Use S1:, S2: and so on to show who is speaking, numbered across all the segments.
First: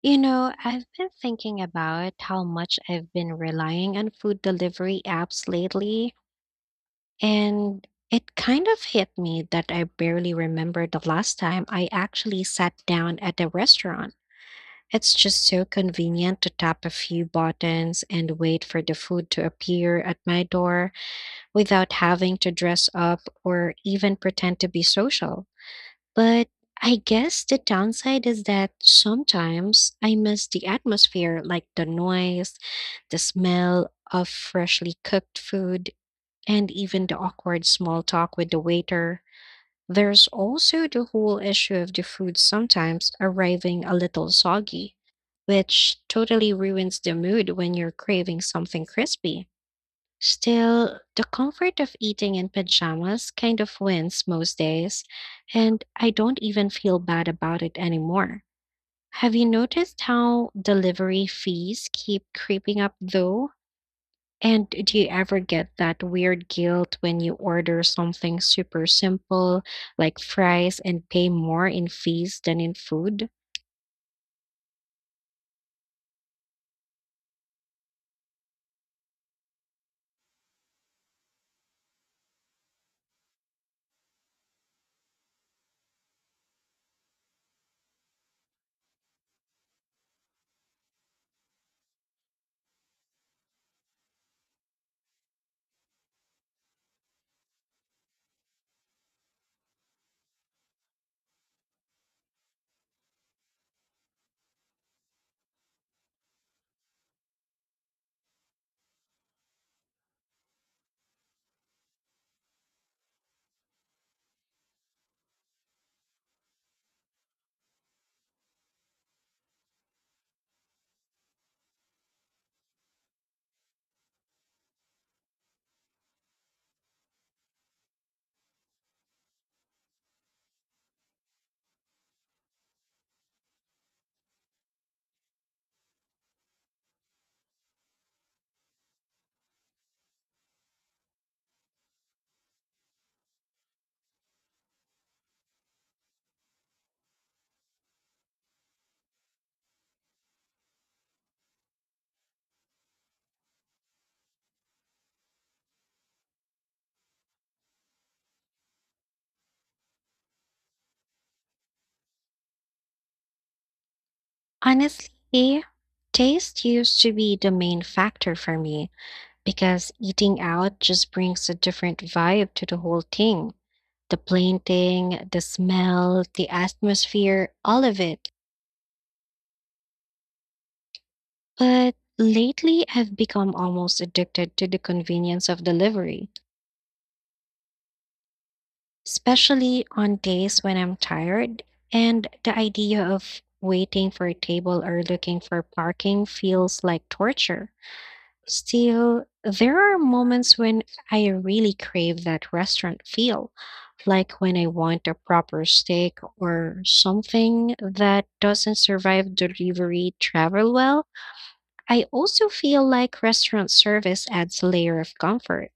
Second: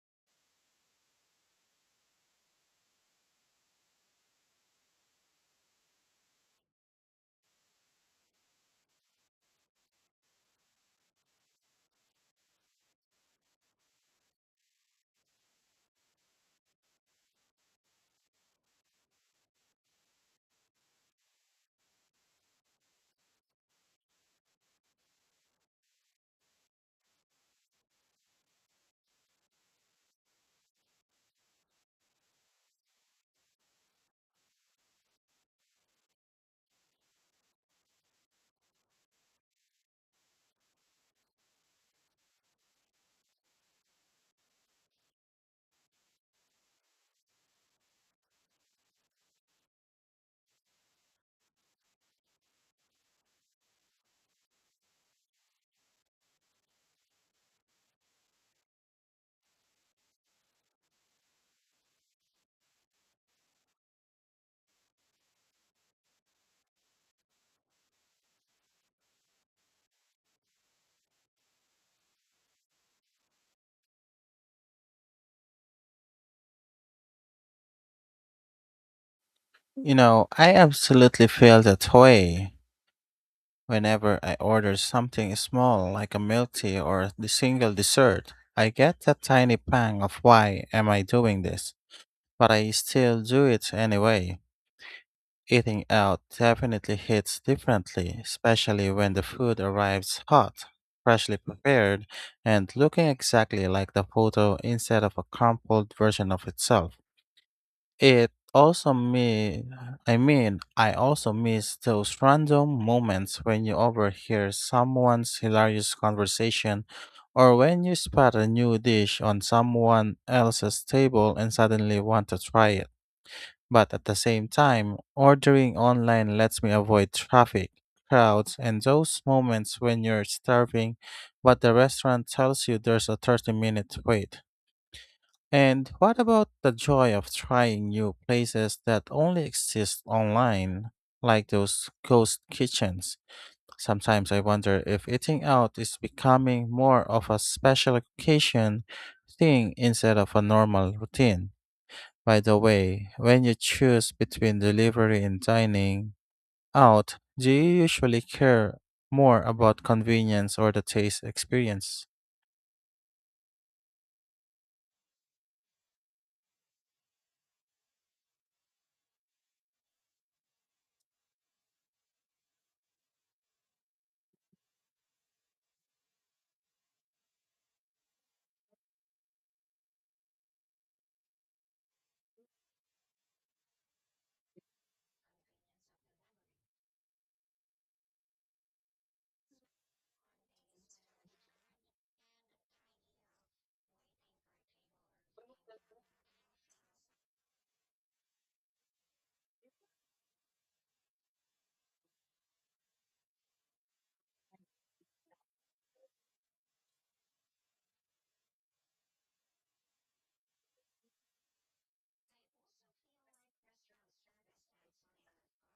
S1: You know, I've been thinking about how much I've been relying on food delivery apps lately, and it kind of hit me that I barely remember the last time I actually sat down at a restaurant. It's just so convenient to tap a few buttons and wait for the food to appear at my door without having to dress up or even pretend to be social. But I guess the downside is that sometimes I miss the atmosphere, like the noise, the smell of freshly cooked food, and even the awkward small talk with the waiter. There's also the whole issue of the food sometimes arriving a little soggy, which totally ruins the mood when you're craving something crispy. Still, the comfort of eating in pajamas kind of wins most days, and I don't even feel bad about it anymore. Have you noticed how delivery fees keep creeping up though? And do you ever get that weird guilt when you order something super simple like fries and pay more in fees than in food?
S2: You know, I absolutely feel that way whenever I order something small like a milk tea or the single dessert. I get that tiny pang of why am I doing this? But I still do it anyway. Eating out definitely hits differently, especially when the food arrives hot, freshly prepared, and looking exactly like the photo instead of a crumpled version of itself. It also me I mean, I also miss those random moments when you overhear someone's hilarious conversation or when you spot a new dish on someone else's table and suddenly want to try it. But at the same time, ordering online lets me avoid traffic, crowds, and those moments when you're starving, but the restaurant tells you there's a 30-minute wait. And what about the joy of trying new places that only exist online, like those ghost kitchens? Sometimes I wonder if eating out is becoming more of a special occasion thing instead of a normal routine. By the way, when you choose between delivery and dining out, do you usually care more about convenience or the taste experience?
S1: Honestly, taste used to be the main factor for me because eating out just brings a different vibe to the whole thing. The painting, the smell, the atmosphere, all of it. But lately, I've become almost addicted to the convenience of delivery, especially on days when I'm tired. And the idea of waiting for a table or looking for parking feels like torture. Still, there are moments when I really crave that restaurant feel, like when I want a proper steak or something that doesn't survive delivery travel well. I also feel like restaurant service adds a layer of comfort.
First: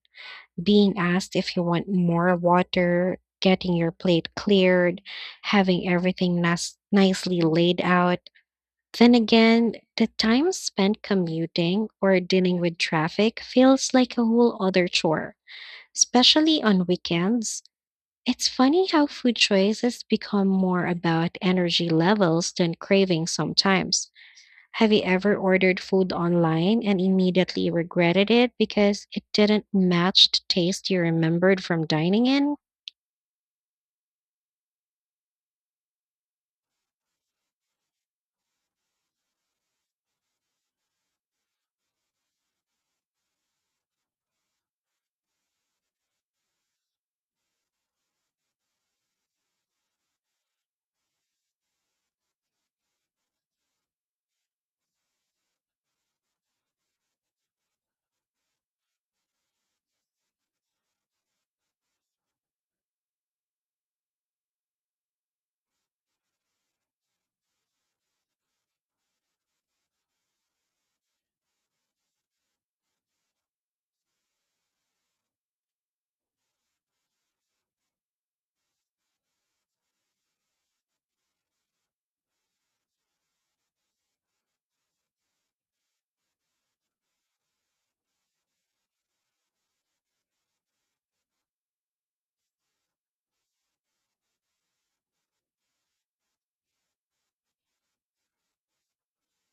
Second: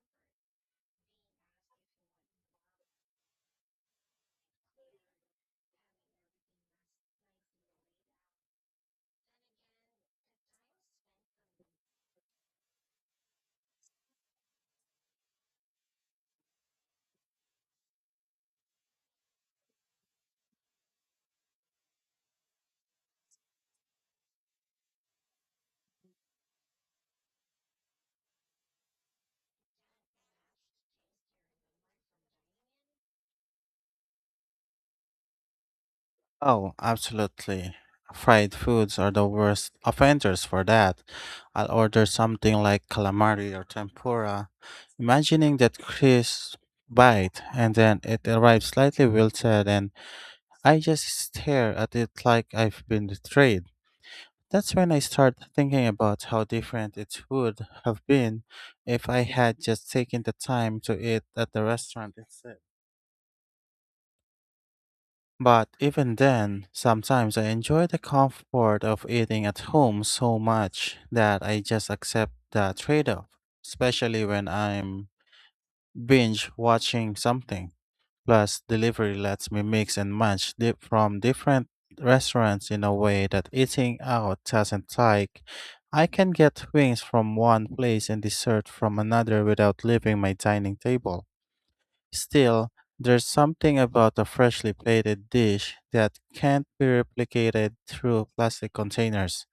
S1: Being asked if you want more water, getting your plate cleared, having everything nicely laid out. Then again, the time spent commuting or dealing with traffic feels like a whole other chore, especially on weekends. It's funny how food choices become more about energy levels than cravings sometimes. Have you ever ordered food online and immediately regretted it because it didn't match the taste you remembered from dining in?
S2: Oh, absolutely. Fried foods are the worst offenders for that. I'll order something like calamari or tempura, imagining that crisp bite, and then it arrives slightly wilted, and I just stare at it like I've been betrayed. That's when I start thinking about how different it would have been if I had just taken the time to eat at the restaurant instead. But even then, sometimes I enjoy the comfort of eating at home so much that I just accept the trade off, especially when I'm binge watching something. Plus, delivery lets me mix and match from different restaurants in a way that eating out doesn't like. I can get wings from one place and dessert from another without leaving my dining table. Still, there's something about a freshly plated dish that can't be replicated through plastic containers.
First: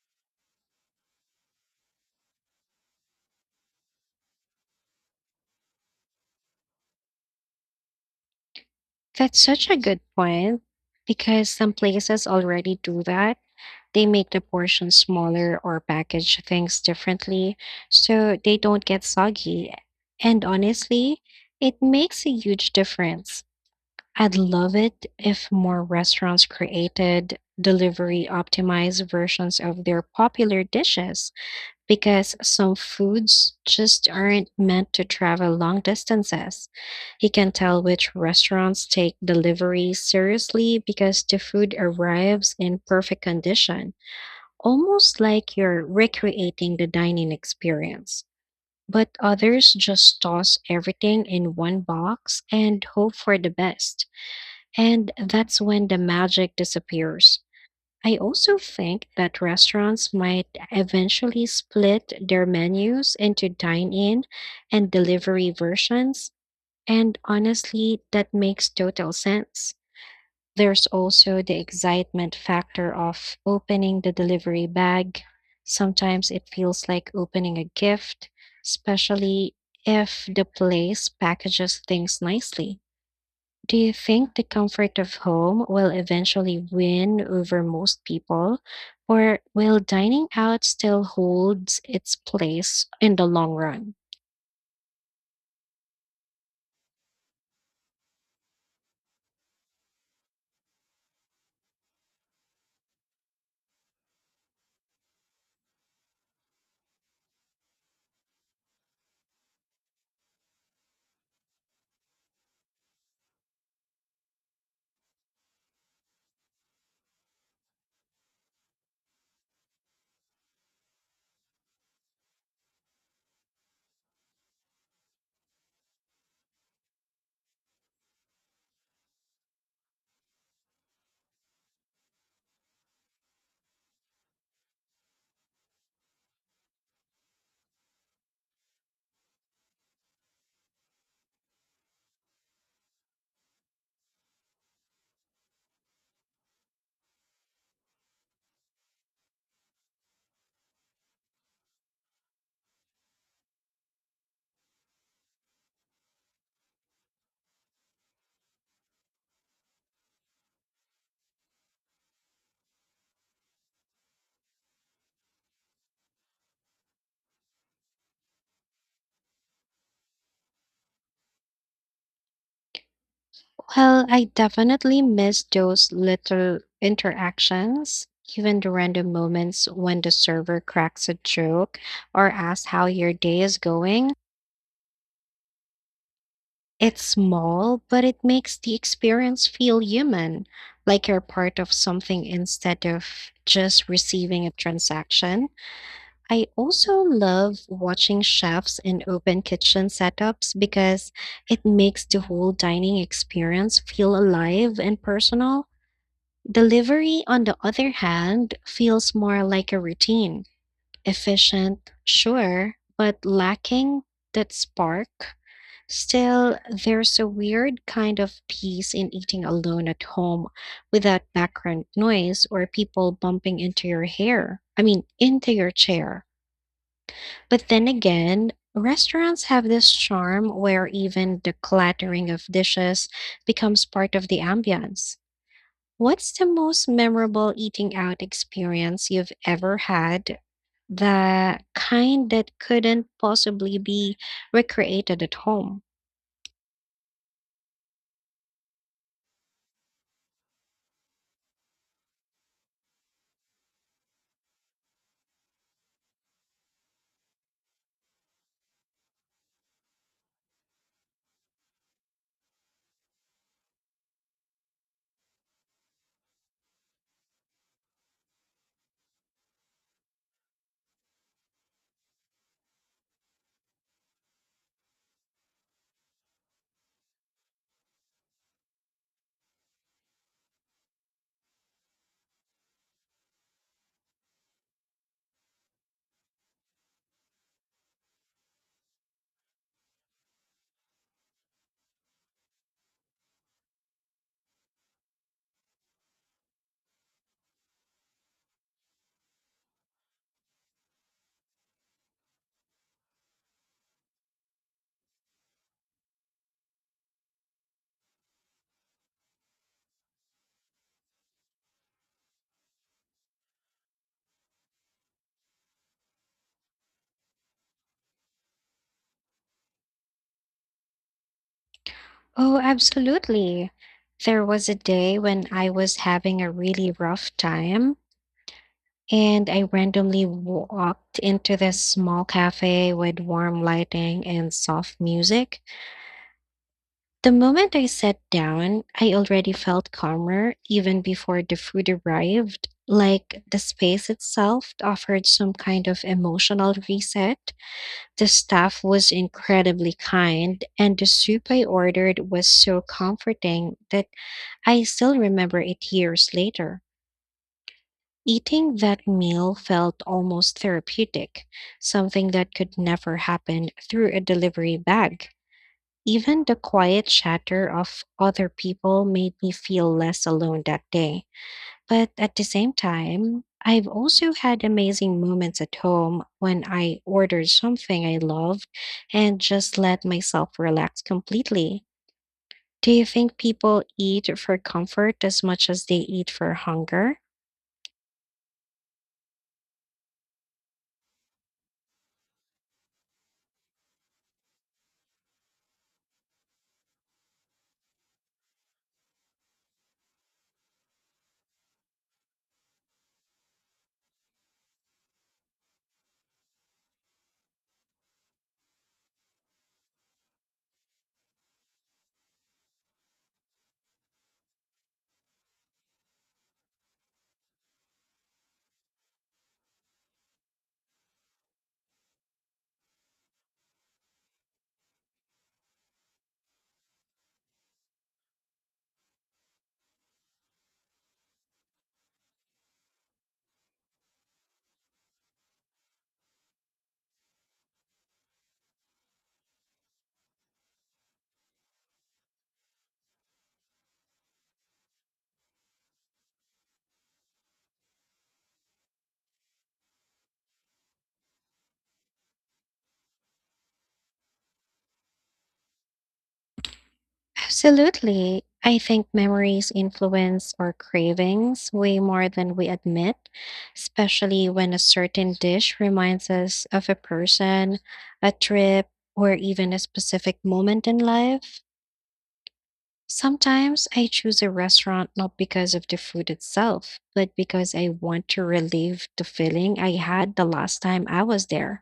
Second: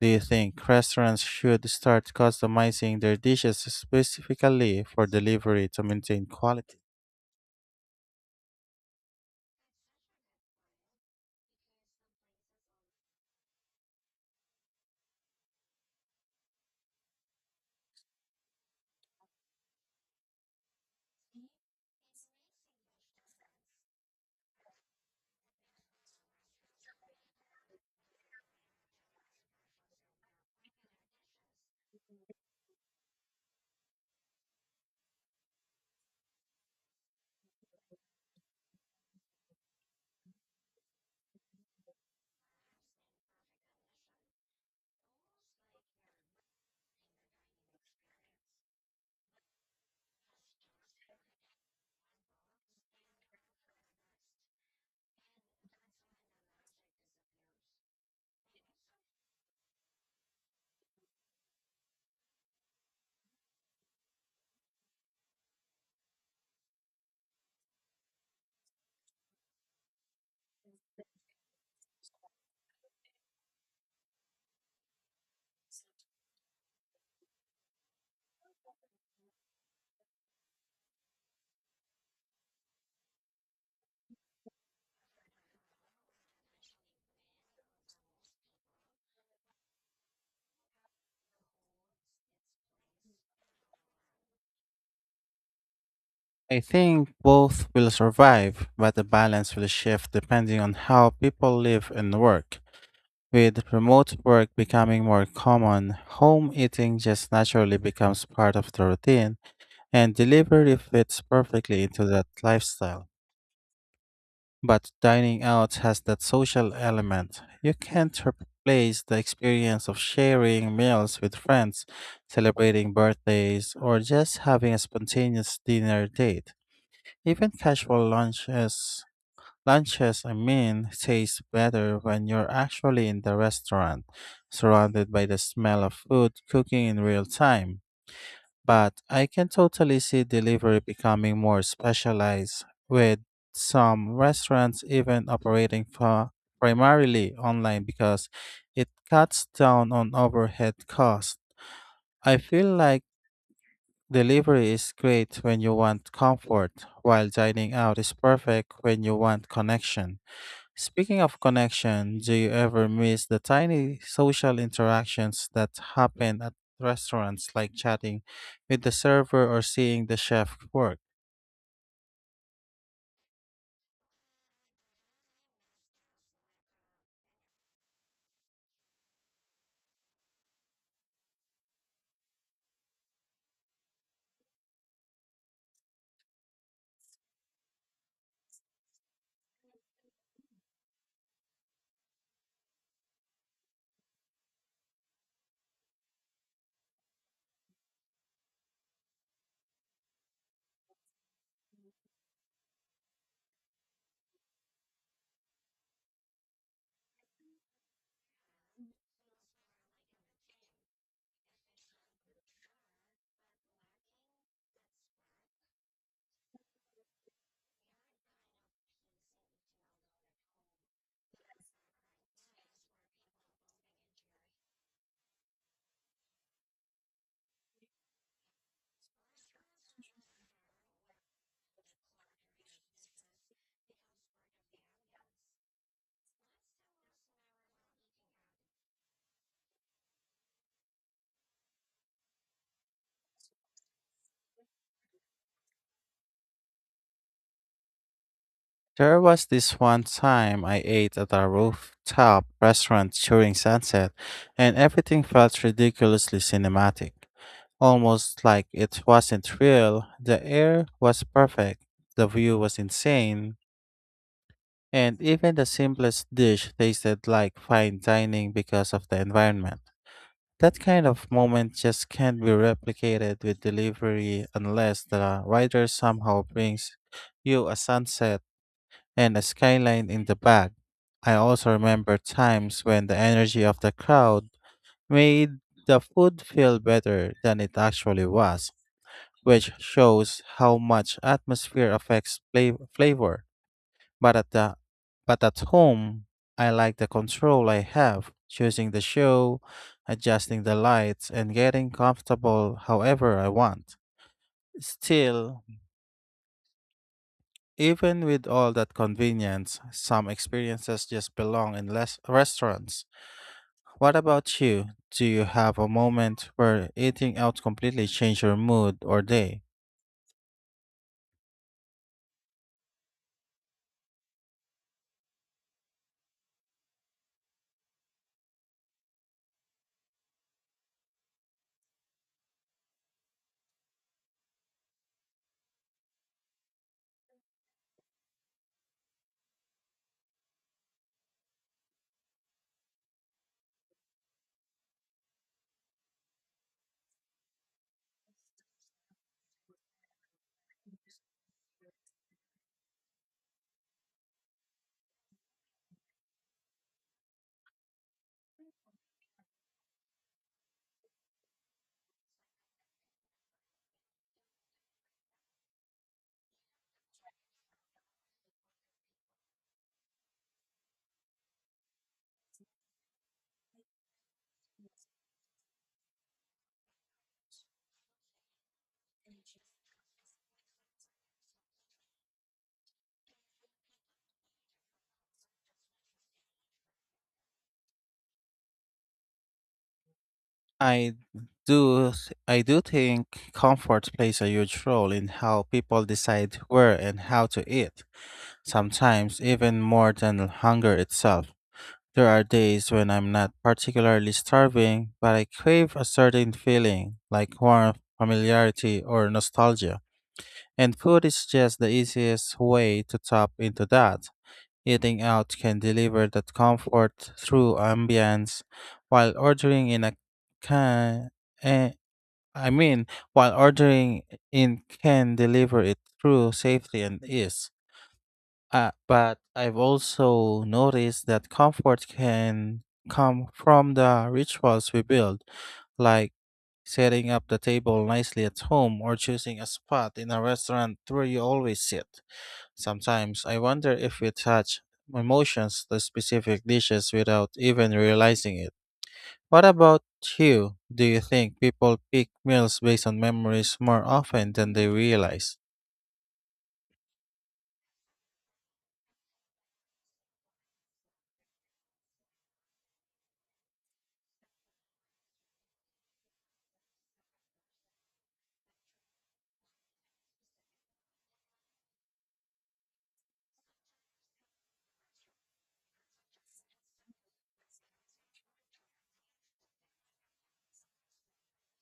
S2: Do you think restaurants should start customizing their dishes specifically for delivery to maintain quality?
S1: That's such a good point because some places already do that. They make the portions smaller or package things differently so they don't get soggy. And honestly, it makes a huge difference. I'd love it if more restaurants created delivery optimized versions of their popular dishes because some foods just aren't meant to travel long distances. You can tell which restaurants take delivery seriously because the food arrives in perfect condition. Almost like you're recreating the dining experience, but others just toss everything in one box and hope for the best. And that's when the magic disappears. I also think that restaurants might eventually split their menus into dine in and delivery versions, and honestly, that makes total sense. There's also the excitement factor of opening the delivery bag. Sometimes it feels like opening a gift, especially if the place packages things nicely. Do you think the comfort of home will eventually win over most people, or will dining out still hold its place in the long run?
S2: I think both will survive, but the balance will shift depending on how people live and work. With remote work becoming more common, home eating just naturally becomes part of the routine, and delivery fits perfectly into that lifestyle. But dining out has that social element. You can't replace the experience of sharing meals with friends, celebrating birthdays, or just having a spontaneous dinner date. Even casual lunches Lunches, I mean, taste better when you're actually in the restaurant, surrounded by the smell of food cooking in real time. But I can totally see delivery becoming more specialized, with some restaurants even operating for primarily online because it cuts down on overhead costs. I feel like delivery is great when you want comfort, while dining out is perfect when you want connection. Speaking of connection, do you ever miss the tiny social interactions that happen at restaurants like chatting with the server or seeing the chef work?
S1: Well, I definitely miss those little interactions, even the random moments when the server cracks a joke or asks how your day is going. It's small, but it makes the experience feel human, like you're part of something instead of just receiving a transaction. I also love watching chefs in open kitchen setups because it makes the whole dining experience feel alive and personal. Delivery, on the other hand, feels more like a routine, efficient, sure, but lacking that spark. Still, there's a weird kind of peace in eating alone at home without background noise or people bumping into your hair. I mean, into your chair. But then again, restaurants have this charm where even the clattering of dishes becomes part of the ambience. What's the most memorable eating out experience you've ever had? The kind that couldn't possibly be recreated at home.
S2: There was this one time I ate at a rooftop restaurant during sunset and everything felt ridiculously cinematic. Almost like it wasn't real, the air was perfect, the view was insane, and even the simplest dish tasted like fine dining because of the environment. That kind of moment just can't be replicated with delivery unless the writer somehow brings you a sunset and a skyline in the bag. I also remember times when the energy of the crowd made the food feel better than it actually was, which shows how much atmosphere affects flavor. But at the but at home, I like the control I have, choosing the show, adjusting the lights, and getting comfortable however I want. Still, even with all that convenience, some experiences just belong in less restaurants. What about you? Do you have a moment where eating out completely changed your mood or day?
S1: Oh, absolutely. There was a day when I was having a really rough time, and I randomly walked into this small cafe with warm lighting and soft music. The moment I sat down, I already felt calmer even before the food arrived. Like the space itself offered some kind of emotional reset. The staff was incredibly kind, and the soup I ordered was so comforting that I still remember it years later. Eating that meal felt almost therapeutic, something that could never happen through a delivery bag. Even the quiet chatter of other people made me feel less alone that day. But at the same time, I've also had amazing moments at home when I ordered something I loved and just let myself relax completely. Do you think people eat for comfort as much as they eat for hunger?
S2: I I do think comfort plays a huge role in how people decide where and how to eat. Sometimes, even more than hunger itself. There are days when I'm not particularly starving, but I crave a certain feeling, like warmth, familiarity, or nostalgia. And food is just the easiest way to tap into that. Eating out can deliver that comfort through ambience, while ordering in a can. Eh, I mean, while ordering in can deliver it through safety and ease. But I've also noticed that comfort can come from the rituals we build, like setting up the table nicely at home or choosing a spot in a restaurant where you always sit. Sometimes I wonder if we attach emotions to specific dishes without even realizing it. What about you? Do you think people pick meals based on memories more often than they realize?
S1: Absolutely. I think memories influence our cravings way more than we admit, especially when a certain dish reminds us of a person, a trip, or even a specific moment in life. Sometimes I choose a restaurant not because of the food itself, but because I want to relive the feeling I had the last time I was there.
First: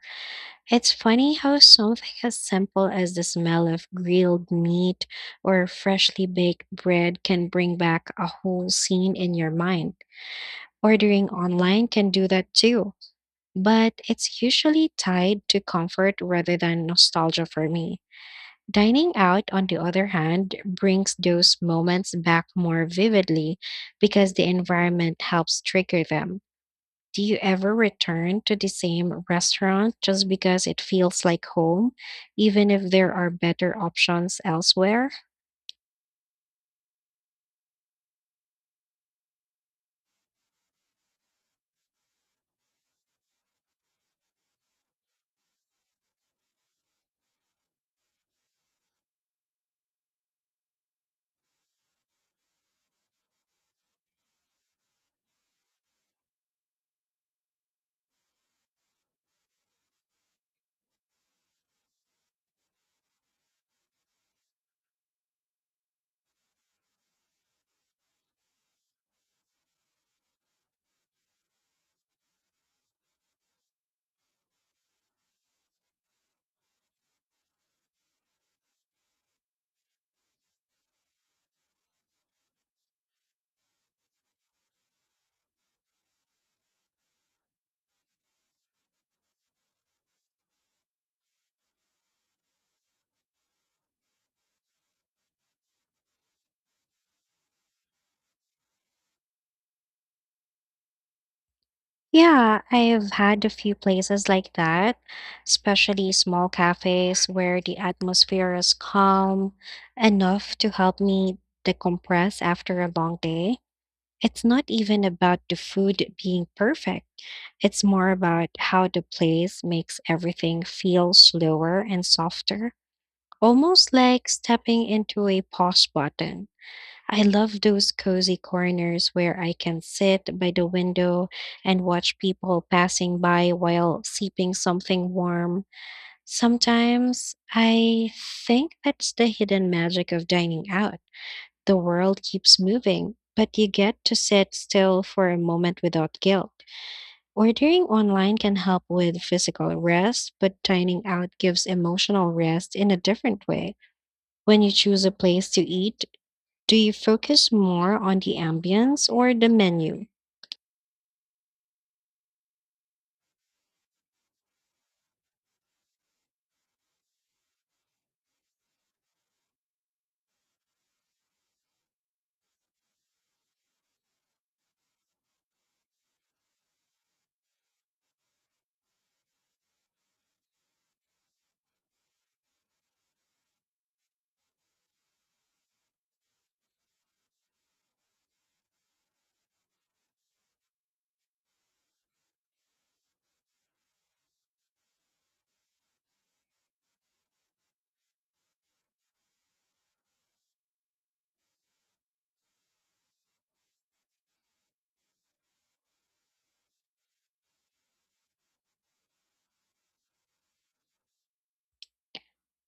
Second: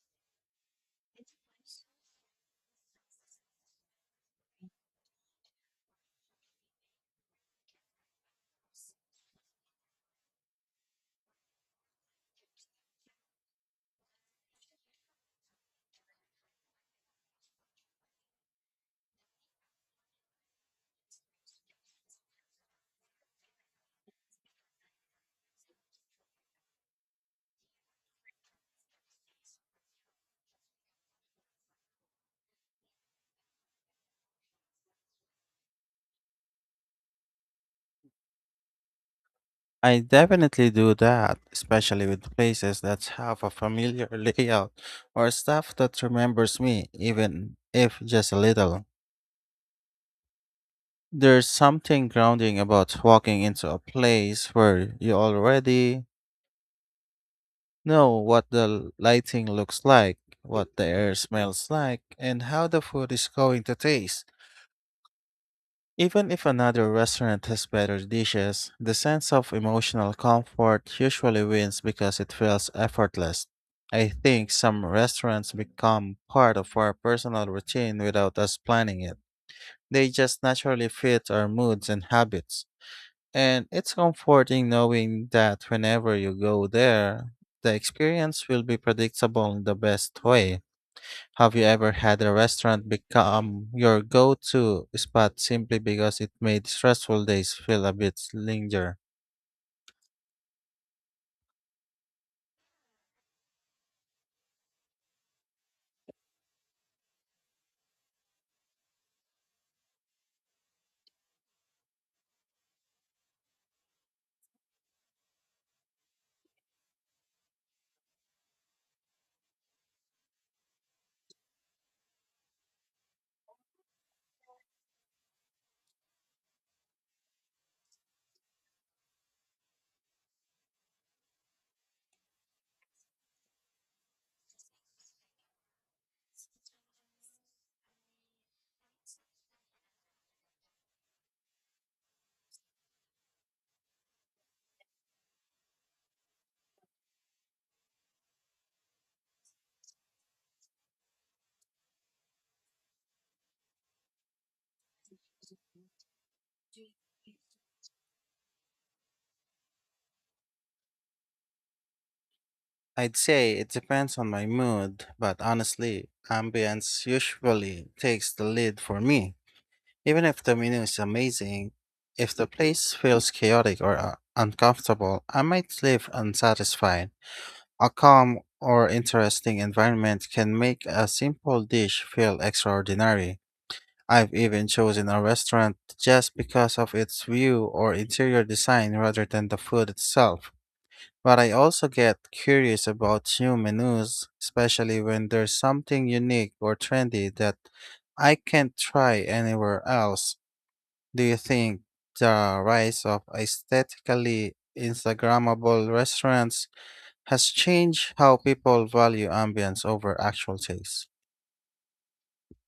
S1: It's funny how something as simple as the smell of grilled meat or freshly baked bread can bring back a whole scene in your mind. Ordering online can do that too, but it's usually tied to comfort rather than nostalgia for me. Dining out, on the other hand, brings those moments back more vividly because the environment helps trigger them. Do you ever return to the same restaurant just because it feels like home, even if there are better options elsewhere?
S2: I definitely do that, especially with places that have a familiar layout or stuff that remembers me, even if just a little. There's something grounding about walking into a place where you already know what the lighting looks like, what the air smells like, and how the food is going to taste. Even if another restaurant has better dishes, the sense of emotional comfort usually wins because it feels effortless. I think some restaurants become part of our personal routine without us planning it. They just naturally fit our moods and habits. And it's comforting knowing that whenever you go there, the experience will be predictable in the best way. Have you ever had a restaurant become your go to spot simply because it made stressful days feel a bit linger?
S1: Yeah, I've had a few places like that, especially small cafes where the atmosphere is calm enough to help me decompress after a long day. It's not even about the food being perfect. It's more about how the place makes everything feel slower and softer, almost like stepping into a pause button. I love those cozy corners where I can sit by the window and watch people passing by while sipping something warm. Sometimes I think that's the hidden magic of dining out. The world keeps moving, but you get to sit still for a moment without guilt. Ordering online can help with physical rest, but dining out gives emotional rest in a different way. When you choose a place to eat, do you focus more on the ambience or the menu?
S2: I'd say it depends on my mood, but honestly, ambience usually takes the lead for me. Even if the menu is amazing, if the place feels chaotic or uncomfortable, I might leave unsatisfied. A calm or interesting environment can make a simple dish feel extraordinary. I've even chosen a restaurant just because of its view or interior design rather than the food itself. But I also get curious about new menus, especially when there's something unique or trendy that I can't try anywhere else. Do you think the rise of aesthetically Instagrammable restaurants has changed how people value ambience over actual taste?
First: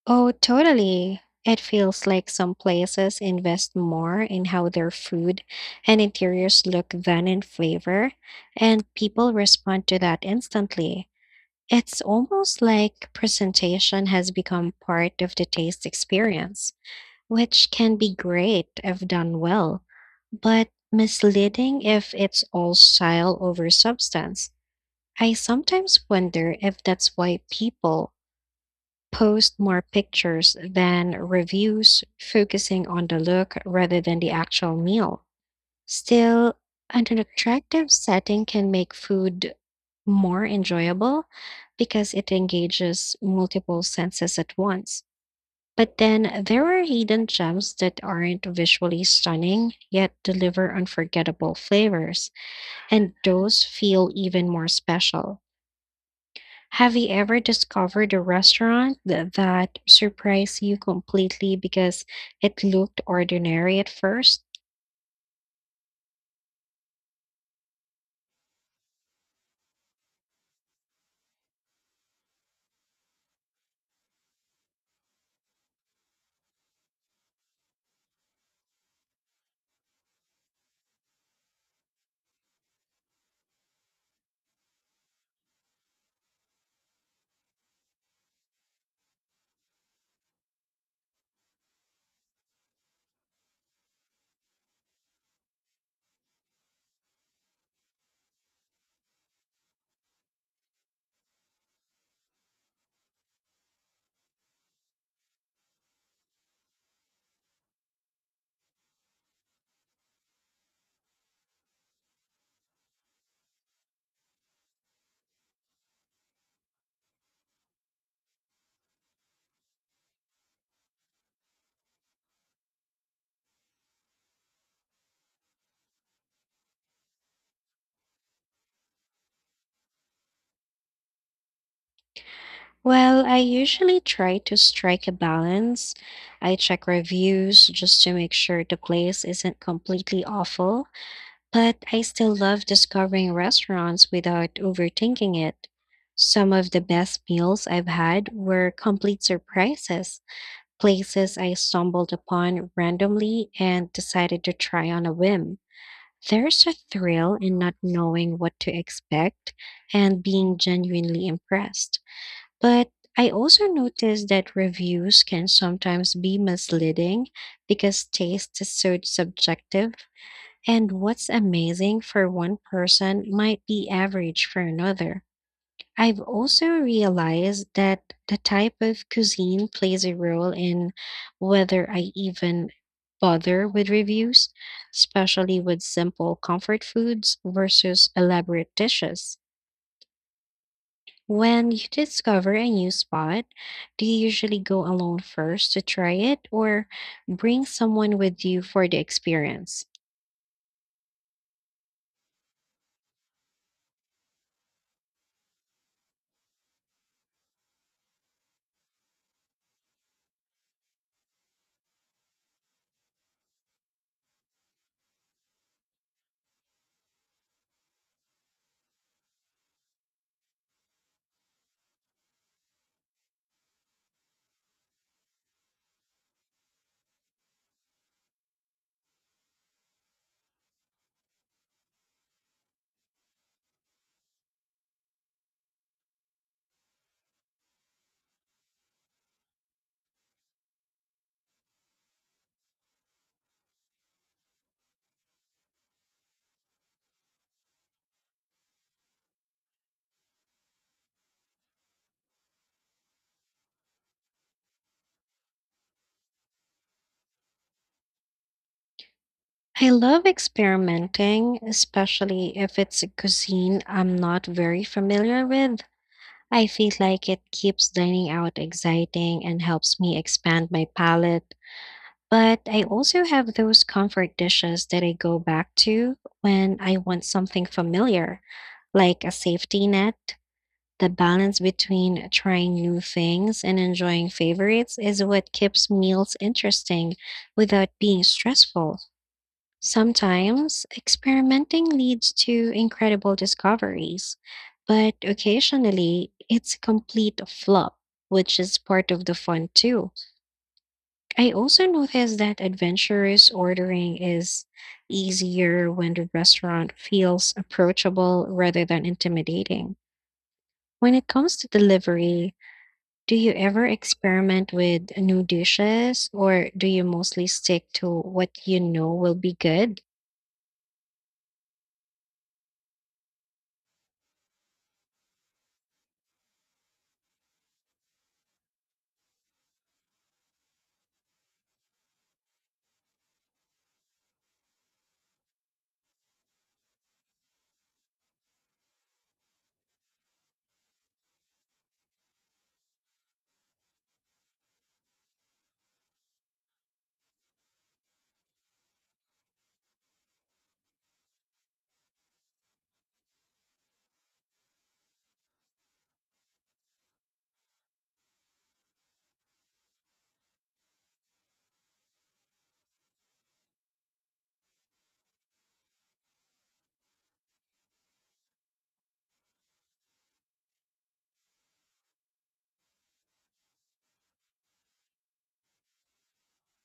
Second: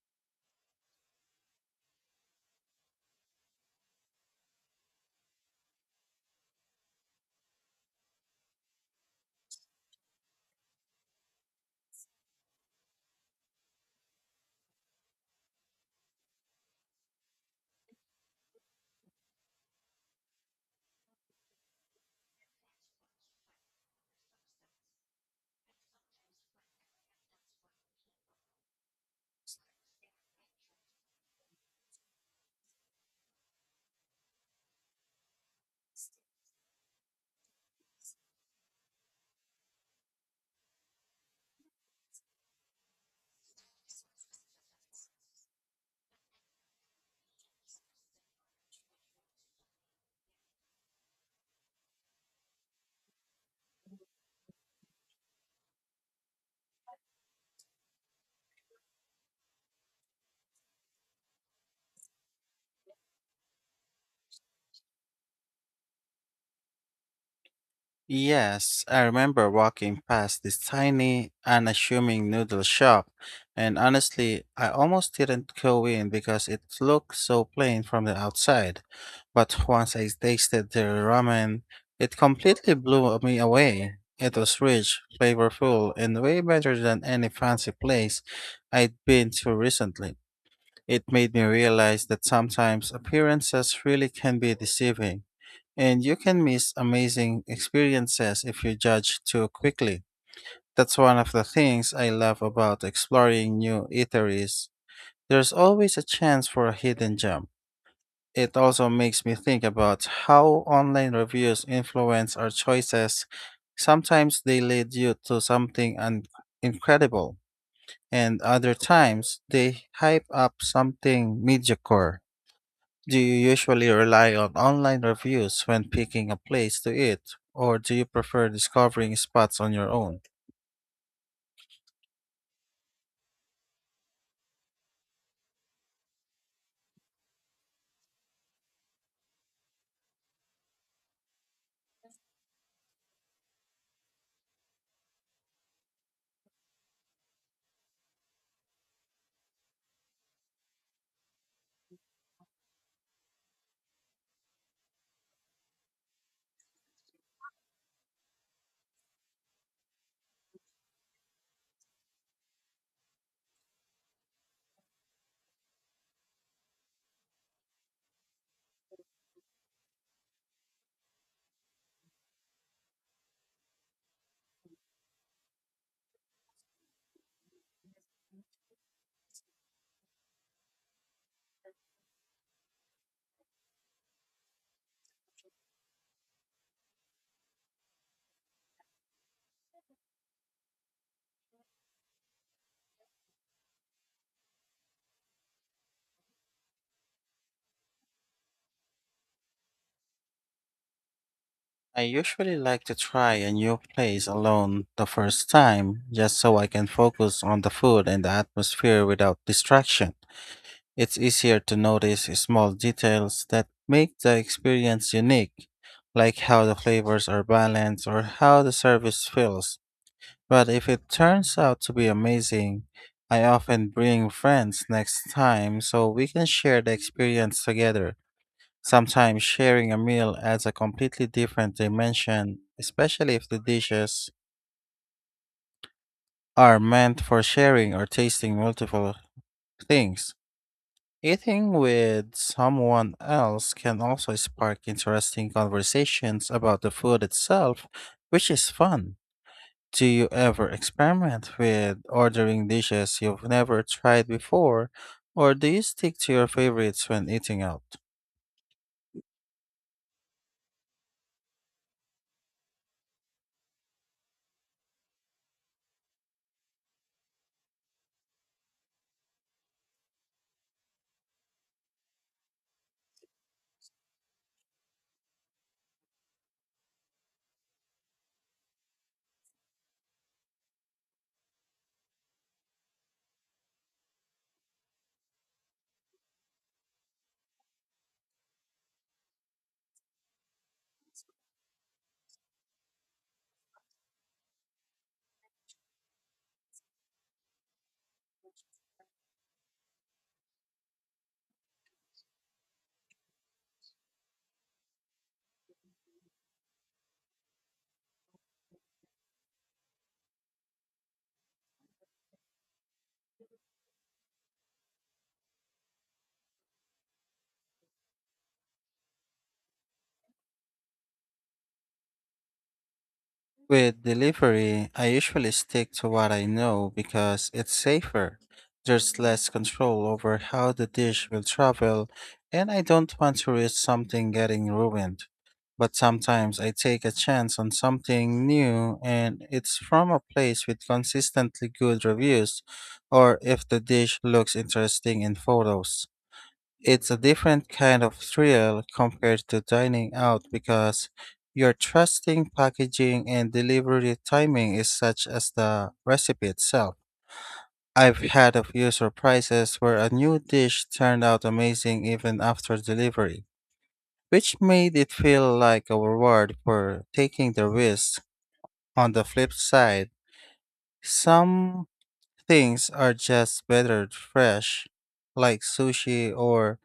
S1: Oh, totally. It feels like some places invest more in how their food and interiors look than in flavor, and people respond to that instantly. It's almost like presentation has become part of the taste experience, which can be great if done well, but misleading if it's all style over substance. I sometimes wonder if that's why people post more pictures than reviews, focusing on the look rather than the actual meal. Still, an attractive setting can make food more enjoyable because it engages multiple senses at once. But then there are hidden gems that aren't visually stunning yet deliver unforgettable flavors, and those feel even more special. Have you ever discovered a restaurant that surprised you completely because it looked ordinary at first?
S2: Yes, I remember walking past this tiny, unassuming noodle shop, and honestly, I almost didn't go in because it looked so plain from the outside. But once I tasted their ramen, it completely blew me away. It was rich, flavorful, and way better than any fancy place I'd been to recently. It made me realize that sometimes appearances really can be deceiving. And you can miss amazing experiences if you judge too quickly. That's one of the things I love about exploring new eateries. There's always a chance for a hidden gem. It also makes me think about how online reviews influence our choices. Sometimes they lead you to something incredible, and other times they hype up something mediocre. Do you usually rely on online reviews when picking a place to eat, or do you prefer discovering spots on your own?
S1: Well, I usually try to strike a balance. I check reviews just to make sure the place isn't completely awful, but I still love discovering restaurants without overthinking it. Some of the best meals I've had were complete surprises, places I stumbled upon randomly and decided to try on a whim. There's a thrill in not knowing what to expect and being genuinely impressed. But I also noticed that reviews can sometimes be misleading because taste is so subjective, and what's amazing for one person might be average for another. I've also realized that the type of cuisine plays a role in whether I even bother with reviews, especially with simple comfort foods versus elaborate dishes. When you discover a new spot, do you usually go alone first to try it or bring someone with you for the experience?
S2: I usually like to try a new place alone the first time, just so I can focus on the food and the atmosphere without distraction. It's easier to notice small details that make the experience unique, like how the flavors are balanced or how the service feels. But if it turns out to be amazing, I often bring friends next time so we can share the experience together. Sometimes sharing a meal adds a completely different dimension, especially if the dishes are meant for sharing or tasting multiple things. Eating with someone else can also spark interesting conversations about the food itself, which is fun. Do you ever experiment with ordering dishes you've never tried before, or do you stick to your favorites when eating out?
S1: I love experimenting, especially if it's a cuisine I'm not very familiar with. I feel like it keeps dining out exciting and helps me expand my palate. But I also have those comfort dishes that I go back to when I want something familiar, like a safety net. The balance between trying new things and enjoying favorites is what keeps meals interesting without being stressful. Sometimes experimenting leads to incredible discoveries, but occasionally it's a complete flop, which is part of the fun too. I also noticed that adventurous ordering is easier when the restaurant feels approachable rather than intimidating. When it comes to delivery, do you ever experiment with new dishes or do you mostly stick to what you know will be good?
S2: With delivery, I usually stick to what I know because it's safer. There's less control over how the dish will travel, and I don't want to risk something getting ruined. But sometimes I take a chance on something new and it's from a place with consistently good reviews, or if the dish looks interesting in photos. It's a different kind of thrill compared to dining out because your trusting packaging and delivery timing is such as the recipe itself. I've had a few surprises where a new dish turned out amazing even after delivery, which made it feel like a reward for taking the risk. On the flip side, some things are just better fresh, like sushi or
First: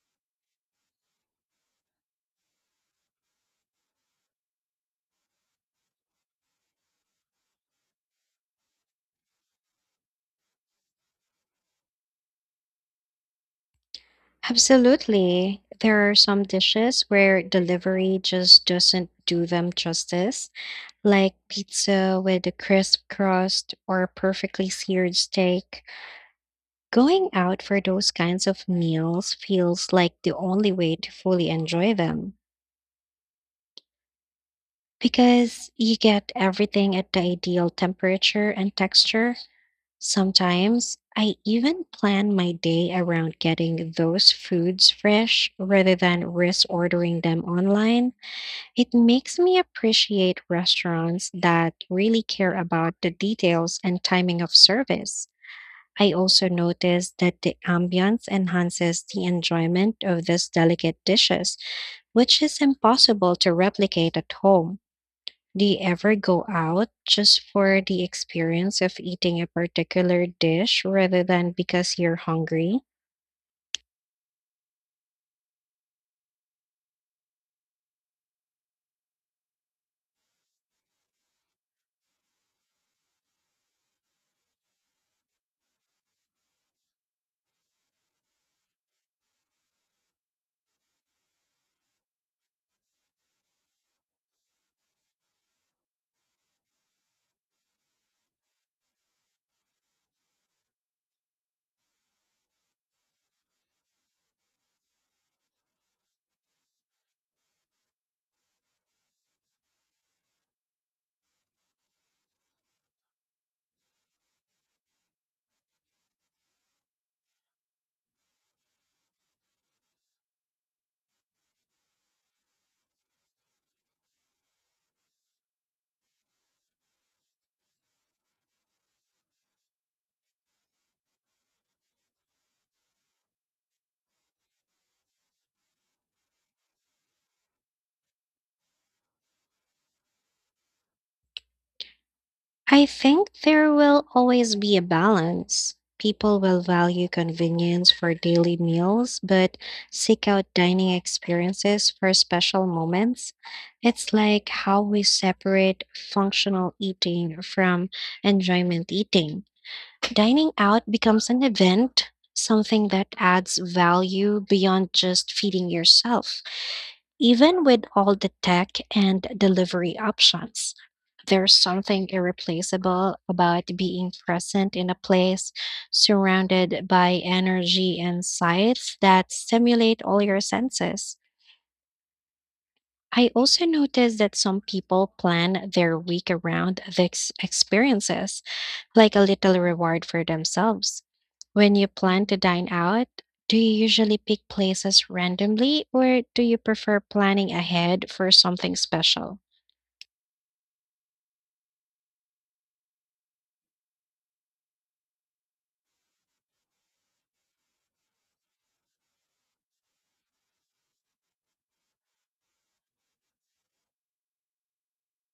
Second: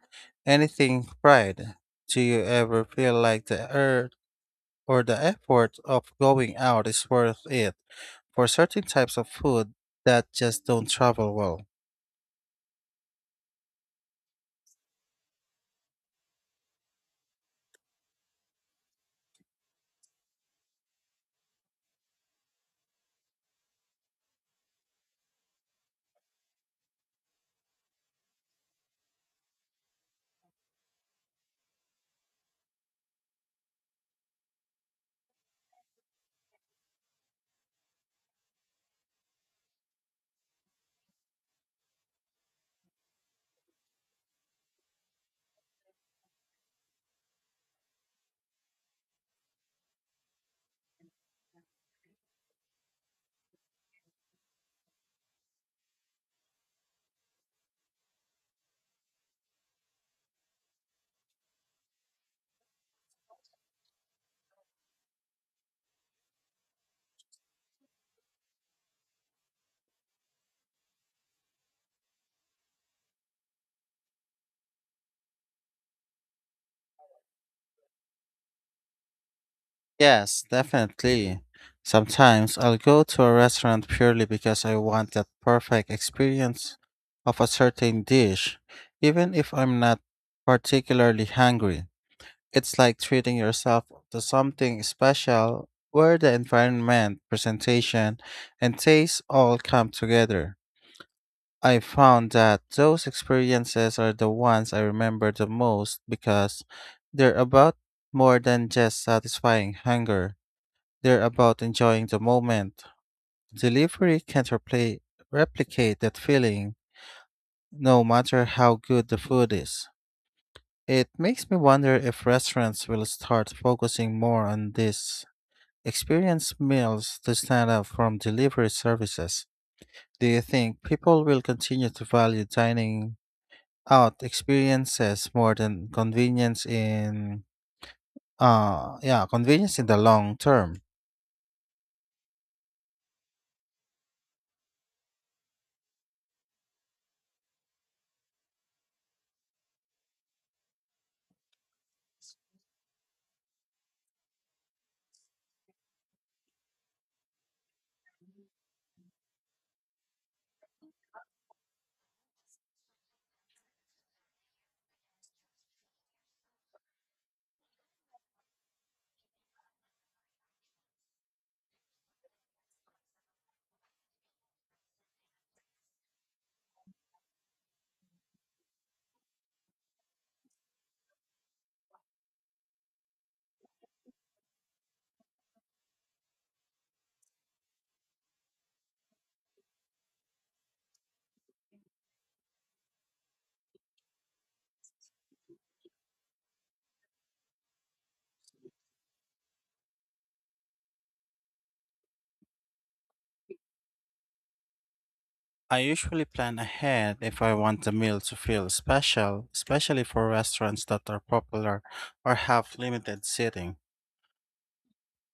S2: anything fried. Do you ever feel like the earth or the effort of going out is worth it for certain types of food that just don't travel well?
S1: Absolutely. There are some dishes where delivery just doesn't do them justice, like pizza with a crisp crust or a perfectly seared steak. Going out for those kinds of meals feels like the only way to fully enjoy them because you get everything at the ideal temperature and texture. Sometimes I even plan my day around getting those foods fresh rather than risk ordering them online. It makes me appreciate restaurants that really care about the details and timing of service. I also notice that the ambiance enhances the enjoyment of these delicate dishes, which is impossible to replicate at home. Do you ever go out just for the experience of eating a particular dish rather than because you're hungry?
S2: Yes, definitely. Sometimes I'll go to a restaurant purely because I want that perfect experience of a certain dish, even if I'm not particularly hungry. It's like treating yourself to something special where the environment, presentation, and taste all come together. I found that those experiences are the ones I remember the most because they're about more than just satisfying hunger. They're about enjoying the moment. Delivery can't replicate that feeling, no matter how good the food is. It makes me wonder if restaurants will start focusing more on this experienced meals to stand up from delivery services. Do you think people will continue to value dining out experiences more than convenience in yeah, convenience in the long term?
S1: I think there will always be a balance. People will value convenience for daily meals, but seek out dining experiences for special moments. It's like how we separate functional eating from enjoyment eating. Dining out becomes an event, something that adds value beyond just feeding yourself. Even with all the tech and delivery options, there's something irreplaceable about being present in a place surrounded by energy and sights that stimulate all your senses. I also noticed that some people plan their week around these experiences, like a little reward for themselves. When you plan to dine out, do you usually pick places randomly or do you prefer planning ahead for something special?
S2: I usually plan ahead if I want the meal to feel special, especially for restaurants that are popular or have limited seating.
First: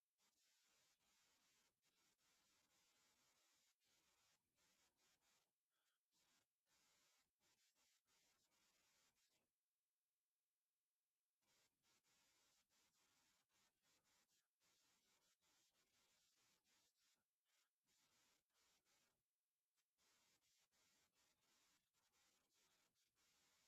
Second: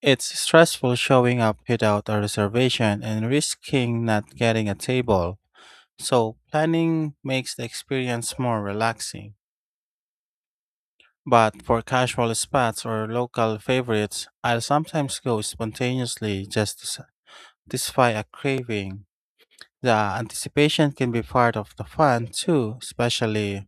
S2: It's stressful showing up without a reservation and risking not getting a table. So, planning makes the experience more relaxing. But for casual spots or local favorites, I'll sometimes go spontaneously just to satisfy a craving. The anticipation can be part of the fun too, especially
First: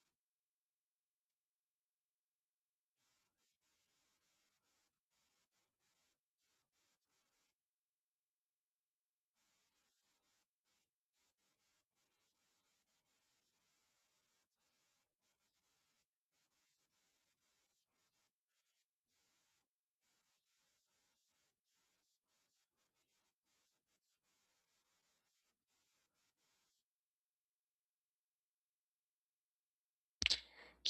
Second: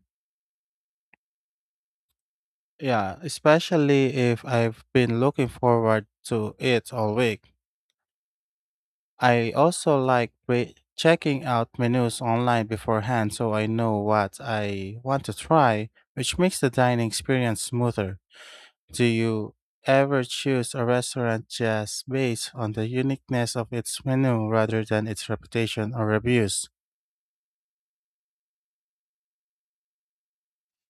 S2: yeah, especially if I've been looking forward to it all week. I also like checking out menus online beforehand so I know what I want to try, which makes the dining experience smoother. Do you ever choose a restaurant just based on the uniqueness of its menu rather than its reputation or reviews?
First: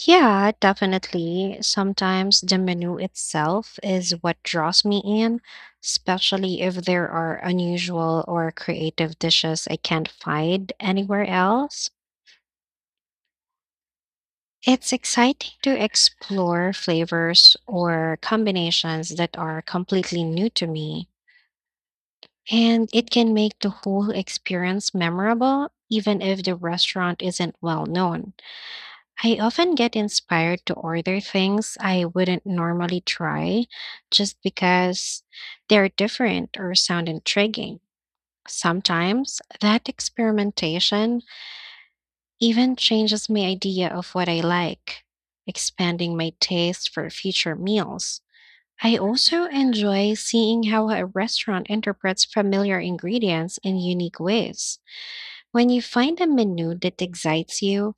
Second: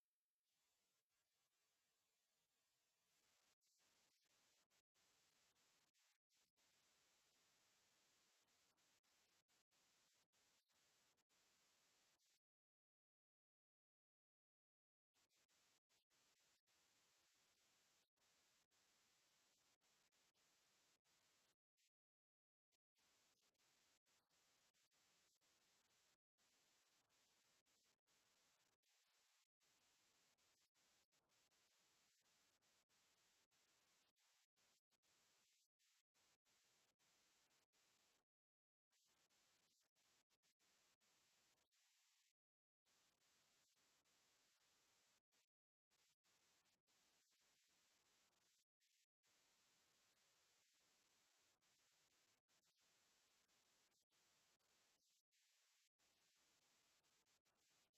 S1: Yeah, definitely. Sometimes the menu itself is what draws me in, especially if there are unusual or creative dishes I can't find anywhere else. It's exciting to explore flavors or combinations that are completely new to me. And it can make the whole experience memorable, even if the restaurant isn't well known. I often get inspired to order things I wouldn't normally try just because they're different or sound intriguing. Sometimes that experimentation even changes my idea of what I like, expanding my taste for future meals. I also enjoy seeing how a restaurant interprets familiar ingredients in unique ways. When you find a menu that excites you,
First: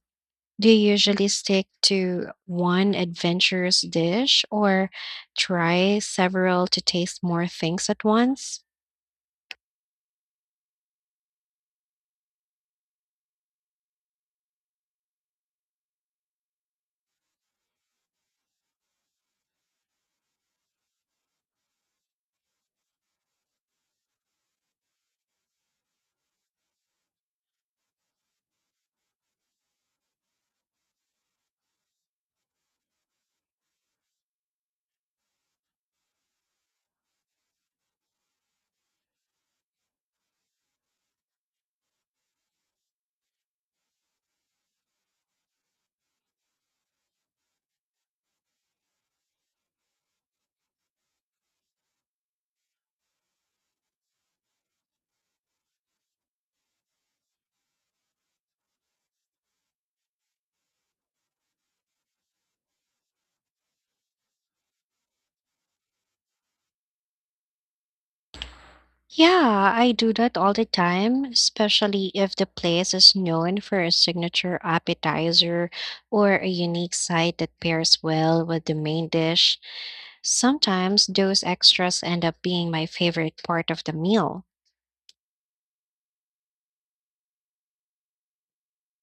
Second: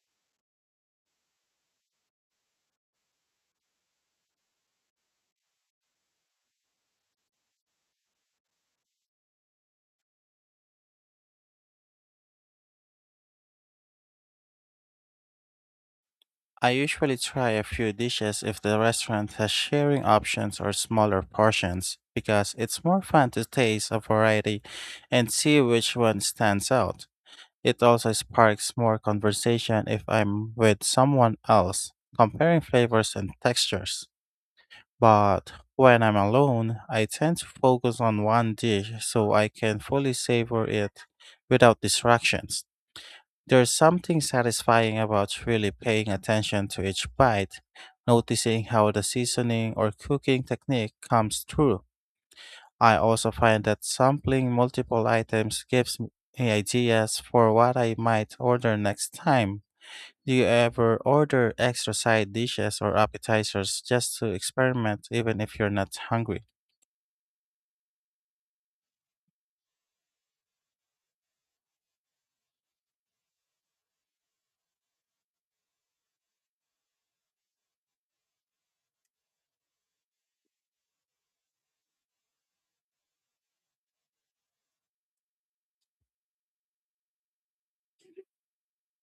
S1: do you usually stick to one adventurous dish or try several to taste more things at once?
S2: I usually try a few dishes if the restaurant has sharing options or smaller portions because it's more fun to taste a variety and see which one stands out. It also sparks more conversation if I'm with someone else, comparing flavors and textures. But when I'm alone, I tend to focus on one dish so I can fully savor it without distractions. There's something satisfying about really paying attention to each bite, noticing how the seasoning or cooking technique comes through. I also find that sampling multiple items gives me ideas for what I might order next time. Do you ever order extra side dishes or appetizers just to experiment, even if you're not hungry?
S1: Yeah, I do that all the time, especially if the place is known for a signature appetizer or a unique side that pairs well with the main dish. Sometimes those extras end up being my favorite part of the meal.